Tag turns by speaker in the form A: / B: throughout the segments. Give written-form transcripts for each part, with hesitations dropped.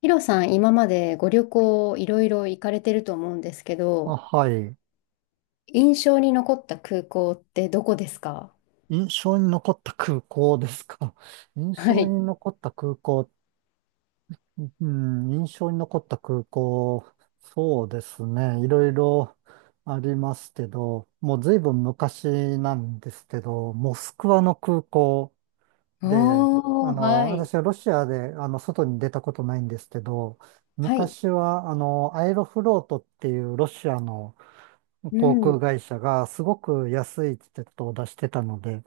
A: ヒロさん、今までご旅行いろいろ行かれてると思うんですけ
B: あ、
A: ど、
B: はい。
A: 印象に残った空港ってどこですか？
B: 印象に残った空港ですか。印
A: は
B: 象
A: い。
B: に残った空港、うん、印象に残った空港、そうですね。いろいろありますけど、もう随分昔なんですけど、モスクワの空港で、
A: おー、はい。
B: 私はロシアで、外に出たことないんですけど、
A: はい。
B: 昔は、アエロフロートっていうロシアの、
A: う
B: 航空
A: ん。
B: 会社がすごく安いチケットを出してたので、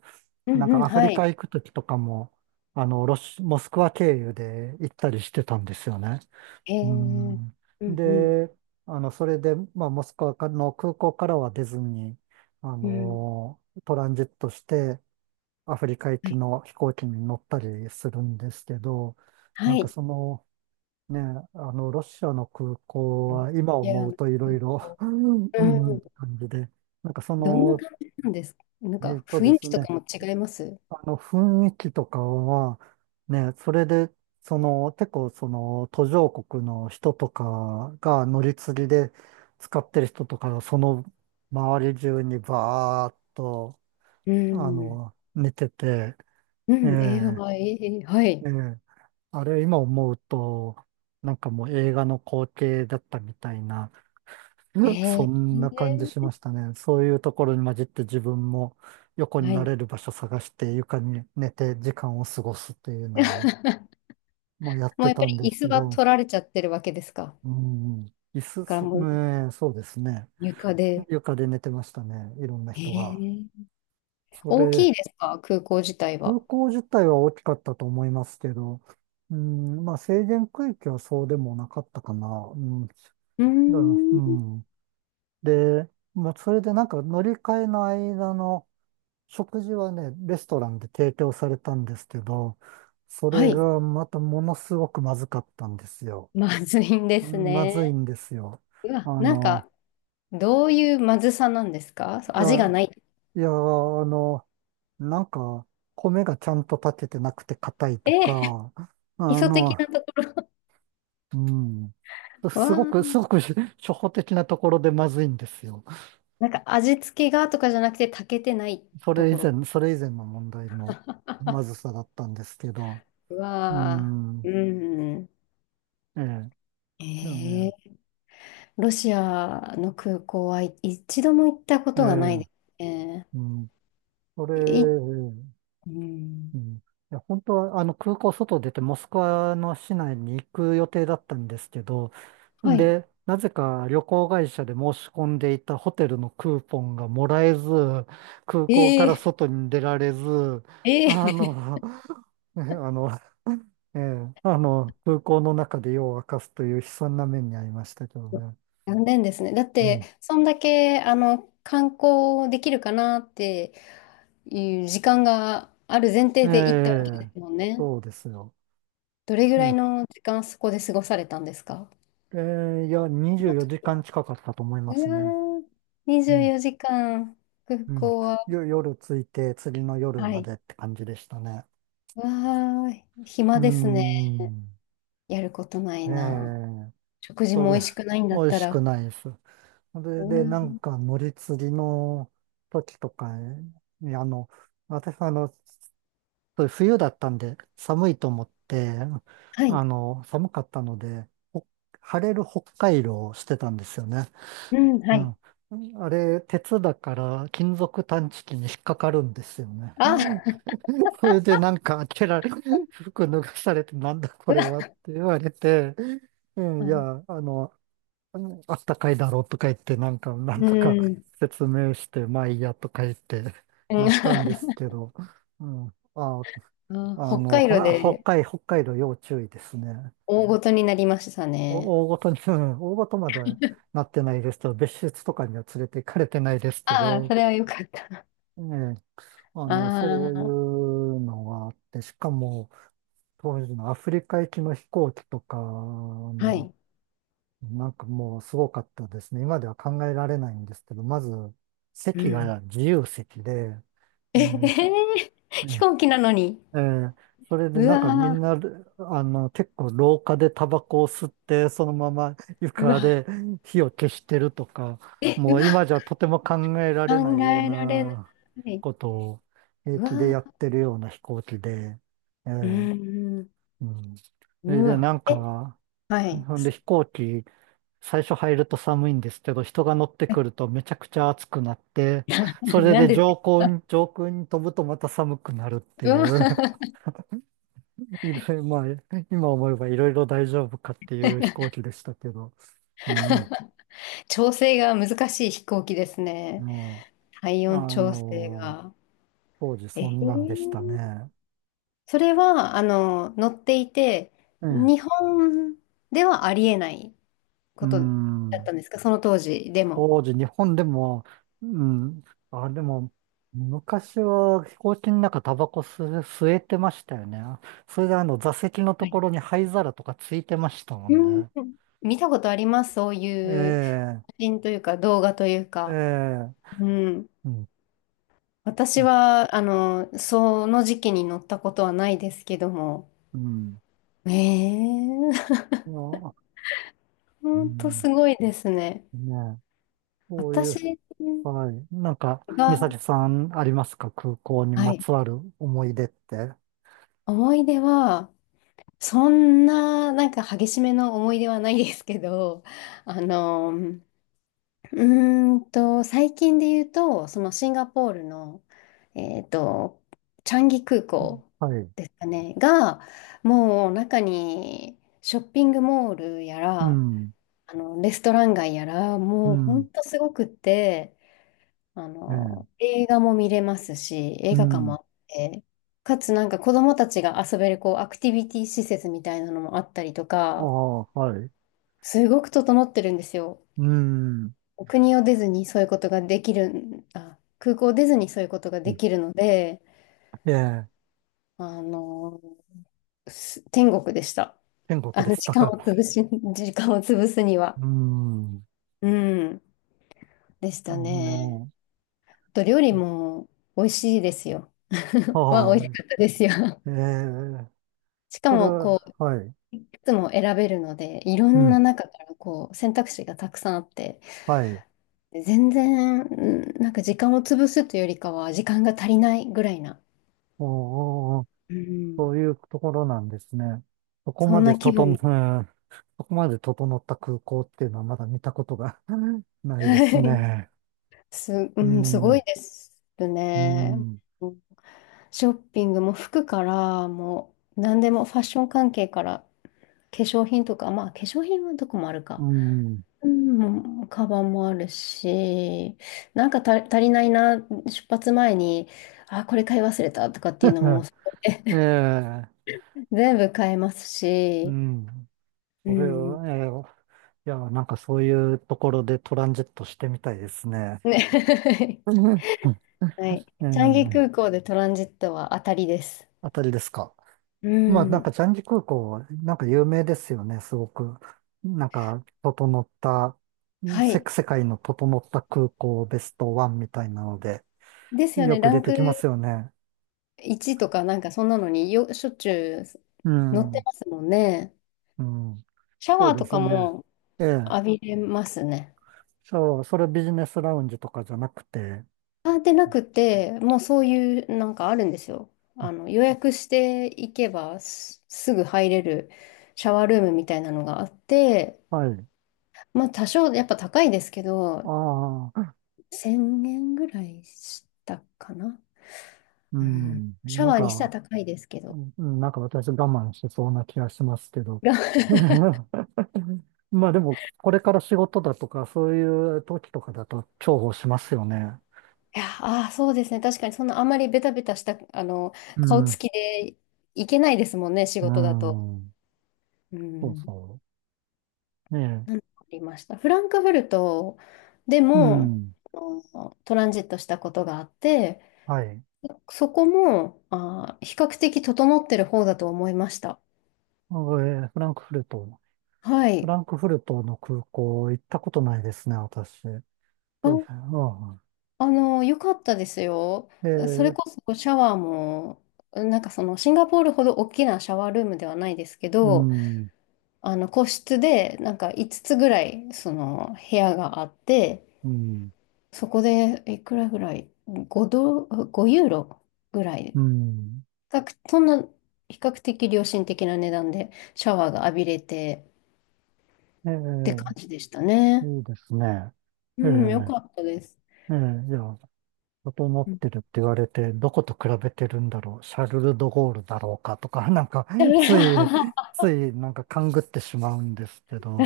A: う
B: なん
A: んう
B: か
A: ん、
B: アフ
A: は
B: リカ
A: い。
B: 行くときとかも、モスクワ経由で行ったりしてたんですよね。
A: え
B: う
A: ー、
B: ん。
A: うんうん。
B: で、あの、それで、まあ、モスクワの空港からは出ずに、
A: うん。
B: トランジットして、アフリカ行
A: は
B: き
A: い。
B: の飛行機に乗ったりするんですけど、なんかその、ねえ、ロシアの空港
A: はい。
B: は今
A: いや
B: 思
A: あ
B: う
A: の
B: といろ
A: 空
B: いろ、
A: 港。
B: うんう
A: う
B: ん
A: ん。
B: 感じで、なんかそ
A: どんな
B: の、
A: 感じなんですか？なん
B: えっ
A: か
B: とで
A: 雰囲
B: す
A: 気と
B: ね、
A: かも違います？
B: あの、雰囲気とかは、ね、それで、その、結構途上国の人とかが乗り継ぎで使ってる人とかが、その周り中にバーっと、
A: うん。
B: 寝てて、
A: う
B: え
A: ん。えー、
B: え、
A: はい。は
B: え
A: い。
B: え、あれ今思うと、なんかもう映画の光景だったみたいな、
A: え
B: そ
A: ー、
B: んな感じし
A: え
B: ましたね。そういうところに混じって自分も横
A: ーは
B: にな
A: い。
B: れる場所探して床に寝て時間を過ごすっていうのを もうやっ
A: もう
B: て
A: やっぱ
B: たんで
A: り椅
B: すけ
A: 子は
B: ど、
A: 取られちゃってるわけですか？
B: うん、椅子、
A: だから
B: そ、
A: もう
B: ねそうですね。
A: 床で。
B: 床で寝てましたね。いろんな
A: え
B: 人が。
A: ー、
B: そ
A: 大きい
B: れ、
A: ですか、空港自体
B: 空
A: は？
B: 港自体は大きかったと思いますけど、うん、まあ制限区域はそうでもなかったかな。うん、だか
A: うー
B: ら、う
A: ん。
B: ん。で、もうそれでなんか乗り換えの間の食事はね、レストランで提供されたんですけど、そ
A: は
B: れ
A: い。
B: がまたものすごくまずかったんですよ。
A: まずいんで
B: う
A: す
B: んまずい
A: ね。
B: んですよ。
A: うわ、
B: あ
A: なん
B: の、
A: か、どういうまずさなんですか？そう、
B: いや、
A: 味がない？
B: いや、あの、なんか、米がちゃんと炊けてなくて硬い
A: え
B: と
A: ー、
B: か、
A: 基
B: あ
A: 礎
B: の、
A: 的なところ。
B: う
A: わ
B: すごく、
A: ー
B: すごく 初歩的なところでまずいんですよ。
A: なんか味付けがとかじゃなくて炊けてないところ。
B: それ以前の問題のまず さだったんですけど、
A: う
B: う
A: わー
B: ん、
A: うん。
B: ええ、でも
A: え
B: ね、
A: ー、ロシアの空港、はい、一度も行ったこ
B: え
A: とがないで
B: え、
A: すね。
B: うんそれ、
A: い、
B: う
A: うん。
B: んいや、本当は、空港外出て、モスクワの市内に行く予定だったんですけど、ん
A: はい。
B: で、なぜか旅行会社で申し込んでいたホテルのクーポンがもらえず、空港から
A: ええ
B: 外に出られず、
A: え
B: あ
A: え
B: の、ねあの、ええ、あの、空港の中で夜を明かすという悲惨な目に遭いましたけど ね。
A: 残念ですね。だっ
B: う
A: て、
B: ん。
A: そんだけ、あの、観光できるかなっていう時間がある前
B: え
A: 提で行ったわけで
B: え、
A: すもんね。
B: そうですよ。
A: どれぐ
B: い
A: らい
B: や、
A: の時間そこで過ごされたんですか？
B: え
A: そ
B: 24
A: の時
B: 時間
A: は。
B: 近かったと思い
A: う
B: ますね。
A: わー、
B: う
A: 24
B: ん、
A: 時間、空
B: うん。
A: 港は？
B: 夜着いて、次の夜
A: は
B: ま
A: い。
B: でって感じでしたね。
A: わー、
B: うー
A: 暇ですね。
B: ん。
A: やることない
B: え
A: な。
B: え
A: 食事
B: そ
A: も美
B: れ、
A: 味しくないんだ
B: 美
A: っ
B: 味
A: た
B: しく
A: ら。
B: ないです。そ
A: う
B: れ
A: わ
B: で、なんか、乗り継ぎの時とかに、あの、私、あの、そう冬だったんで、寒いと思って、
A: はい。
B: 寒かったので、晴れる北海道をしてたんですよね。
A: うん、は
B: う
A: い。
B: ん。あれ、鉄だから金属探知機に引っかかるんですよね。
A: あ、
B: それでなんか開けられ、服脱がされてなんだこれはって言われて、う
A: う
B: んい
A: ん。
B: や、あの、うんあったかいだろうとか言って、なん
A: うん。
B: とか
A: うん
B: 説明して、まあいいやとか言って、なったんです けど、うん、あ、
A: あ、
B: あ
A: 北
B: の、
A: 海
B: ほ
A: 道で。
B: 北海、北海道要注意ですね。
A: 大ごとになりましたね。
B: お大ごとに、うん大ごとまではなってないですけど、別室とかには連れて行かれてないですけ
A: ああ、そ
B: ど、
A: れはよかった。
B: ね、
A: あ
B: そうい
A: あ、
B: うのがあって、しかも、当時のアフリカ行きの飛行機とか
A: はい。
B: なんかもうすごかったですね。今では考えられないんですけど、まず、
A: う
B: 席
A: ん。
B: が自由席で、え
A: ええ
B: ー
A: ー、
B: うん
A: 飛行機なのに。
B: えーそれで
A: う
B: なんかみ
A: わ
B: ん
A: ー、
B: な、結構廊下でタバコを吸って、そのまま
A: う
B: 床
A: わ
B: で火を消してるとか、
A: ー。え、
B: も
A: う
B: う
A: わ
B: 今じゃとても考えられな
A: ー、
B: い
A: 考
B: よう
A: えられな
B: な
A: い。
B: ことを平
A: うわ
B: 気でやっ
A: ー、
B: てるような飛行機で、え
A: う
B: ー
A: ん、
B: うん。それ
A: う
B: で、
A: わ。
B: なん
A: え、
B: か、
A: はい。
B: ほんで飛行機、最初入ると寒いんですけど、人が乗ってくるとめちゃくちゃ暑くなって、そ れ
A: なん
B: で
A: で、
B: 上空に飛ぶとまた寒くなるって
A: う
B: い
A: わ
B: う、
A: ー、
B: いろいろ、まあ、今思えばいろいろ大丈夫かっていう飛行機でしたけど、うん、
A: 調整が難しい飛行機ですね。
B: も
A: 体
B: あ
A: 温調整
B: の
A: が。
B: 当時
A: え
B: そんなんでした
A: ー、
B: ね。
A: それは、あの、載っていて、
B: え
A: 日
B: え
A: 本ではありえない
B: う
A: ことだっ
B: ん。
A: たんですか、その当時でも？
B: 当時、日本でも、うん、あ、でも、昔は飛行機の中タバコ吸、吸えてましたよね。それであの座席のと
A: はい。
B: ころに灰皿とかついてましたもん
A: うん、
B: ね。
A: 見たことあります、そういう写
B: え
A: 真というか、動画という
B: え、え
A: か。
B: え、
A: うん。
B: うん、
A: 私
B: う
A: は、あの、その時期に乗ったことはないですけども。
B: ん。
A: ええ、
B: うんあう
A: 本当
B: ん、
A: すごいですね。
B: ね、そういう、
A: 私
B: はい。なんか、美
A: が、
B: 咲さんありますか空港に
A: は
B: ま
A: い、
B: つわる思い出って。
A: 思い出は、そんな、なんか激しめの思い出はないですけど、あの、最近で言うと、そのシンガポールの、えっと、チャンギ空港
B: はい。
A: ですかね、が、もう中にショッピングモールや
B: う
A: ら、
B: ん、
A: あの、レストラン街やら、
B: う
A: もうほ
B: ん、
A: んとすごくって、あ
B: ええ、
A: の、映画も見れますし、
B: う
A: 映画館も
B: ん。
A: あって、かつなんか子供たちが遊べるこうアクティビティ施設みたいなのもあったりと
B: あ
A: か、
B: あ、はい。
A: すごく整ってるんですよ。
B: うん。
A: お国を出ずにそういうことができるん、あ、空港を出ずにそういうことができるので、
B: ええ、
A: あの、天国でした。
B: 天国
A: あ
B: で
A: の、
B: したか。
A: 時間を潰すに
B: う
A: は。
B: ーん。
A: うん、でし
B: あ
A: たね。
B: の、
A: と料理も美味しいですよ。は美
B: は
A: 味しかったですよ。
B: い。ええ、
A: しか
B: それ
A: も、こ
B: は、
A: う、
B: はい。
A: つも選べるので、いろ
B: う
A: ん
B: ん。
A: な中からこう選択肢がたくさんあって、
B: はい。
A: 全然うんなんか時間を潰すというよりかは時間が足りないぐらいな、
B: おお、
A: うん。
B: そういうところなんですね。そこ
A: そ
B: ま
A: ん
B: で
A: な気
B: 整
A: 分
B: う、
A: に。
B: うんそこまで整った空港っていうのはまだ見たことが ないで
A: は
B: す
A: い、
B: ね。
A: う
B: う
A: ん、すごい
B: ん。
A: です
B: う
A: ね。
B: ん。
A: うん、ショッピングも服からもう何でもファッション関係から化粧品とか、まあ化粧品はどこもある
B: う
A: か。
B: ん。
A: うん、カバンもあるし、なんか足りないな、出発前に、あ、これ買い忘れたとかっていうのも
B: ええ、
A: 全部買えます
B: う
A: し、
B: ん。
A: う
B: それ
A: ん。ね。
B: は、ええ、いや、なんかそういうところでトランジットしてみたいですね。
A: はい。
B: え
A: チャンギ
B: え、
A: 空港でトランジットは当たりです。
B: あたりですか。
A: う
B: まあ、なんか、
A: ん。
B: ジャンジ空港、なんか有名ですよね、すごく。なんか、整った、
A: は
B: せ、
A: い。
B: 世界の整った空港ベストワンみたいなので、
A: ですよ
B: よ
A: ね。
B: く
A: ラ
B: 出
A: ン
B: て
A: ク
B: きますよね。
A: 1とかなんかそんなのによ、しょっちゅう
B: う
A: 乗って
B: ん、
A: ますもんね。
B: うん、
A: シャ
B: そ
A: ワ
B: う
A: ー
B: で
A: とか
B: すね。
A: も
B: ええ、
A: 浴びれますね。
B: そう、それビジネスラウンジとかじゃなくて、
A: あ、でなくて、もうそういうなんかあるんですよ。あの、予約していけばすぐ入れるシャワールームみたいなのがあって、
B: はい。
A: まあ多少やっぱ高いですけど、
B: ああ、
A: 1000円ぐらいしたかな。
B: う
A: うん。
B: ん、
A: シャワーにしたら高いですけど。
B: なんか私我慢しそうな気がしますけど。
A: が
B: まあでも、これから仕事だとか、そういう時とかだと重宝しますよね。
A: いや、ああ、そうですね。確かにそんなあまりベタベタした、あの、
B: う
A: 顔つ
B: ん、
A: きでいけないですもんね、仕
B: う
A: 事だと。
B: ん、
A: う
B: そう
A: ん。
B: そう。ね
A: なんかありました。フランクフルトで
B: え、う
A: も、
B: ん、
A: あの、トランジットしたことがあって、
B: はい。
A: そこもあー比較的整ってる方だと思いました。
B: フランクフルト。
A: は
B: フ
A: い。
B: ランクフルトの空港行ったことないですね、私。
A: あ、
B: どういう
A: あの、良かったですよ。
B: う
A: そ
B: ん、え
A: れこ
B: ー
A: そシャワーも、なんかそのシンガポールほど大きなシャワールームではないですけ
B: う
A: ど、
B: ん、
A: あの個室でなんか5つぐらいその部屋があって、
B: うん、
A: そこでいくらぐらい？ 5 ドル、5ユーロぐら
B: う
A: い。
B: ん。
A: そんな比較的良心的な値段でシャワーが浴びれて
B: え
A: って感
B: ー
A: じでしたね。
B: いいですね。
A: う
B: ええ
A: ん、よかったです。
B: えじいや、整っ
A: うん
B: てるって言われて、どこと比べてるんだろう、シャルル・ド・ゴールだろうかとか、なんか、つい、つい、なんか勘ぐってしまうんですけど、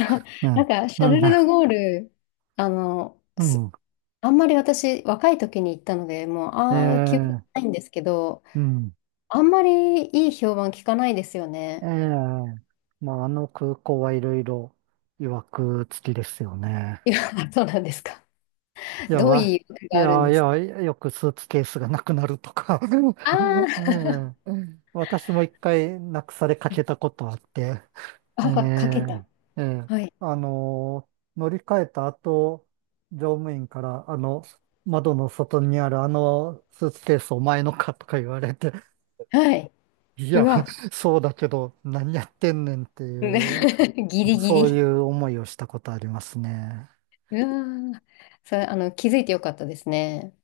A: なん
B: ね
A: か、シャ
B: なん
A: ルル・ド・
B: か、
A: ゴール、あの、
B: うん、
A: あんまり私、若い時に行ったので、もう、ああ、記憶
B: ええ
A: ないんですけど、
B: うん、
A: あんまりいい評判聞かないですよ
B: え
A: ね。
B: えまあ、あの空港はいろいろ、曰く付きですよね。
A: いや、そうなんですか。
B: いや、
A: どう
B: わ、
A: いう意味
B: い
A: があるん
B: や、い
A: ですか？
B: や、よくスーツケースがなくなるとか
A: あ
B: ええ私も一回なくされか
A: ー
B: けたことあって、え
A: あ、かけた。
B: え、ええ、
A: はい。
B: あの乗り換えた後、乗務員から、あの、窓の外にあるあのスーツケースお前のかとか言われて、
A: はい。
B: い
A: う
B: や、
A: わ。
B: そうだけど、何やってんねんってい
A: ね
B: う、
A: ギ
B: あの、
A: リギ
B: そうい
A: リ。
B: う思いをしたことありますね。
A: うわー、それ、あの、気づいてよかったですね。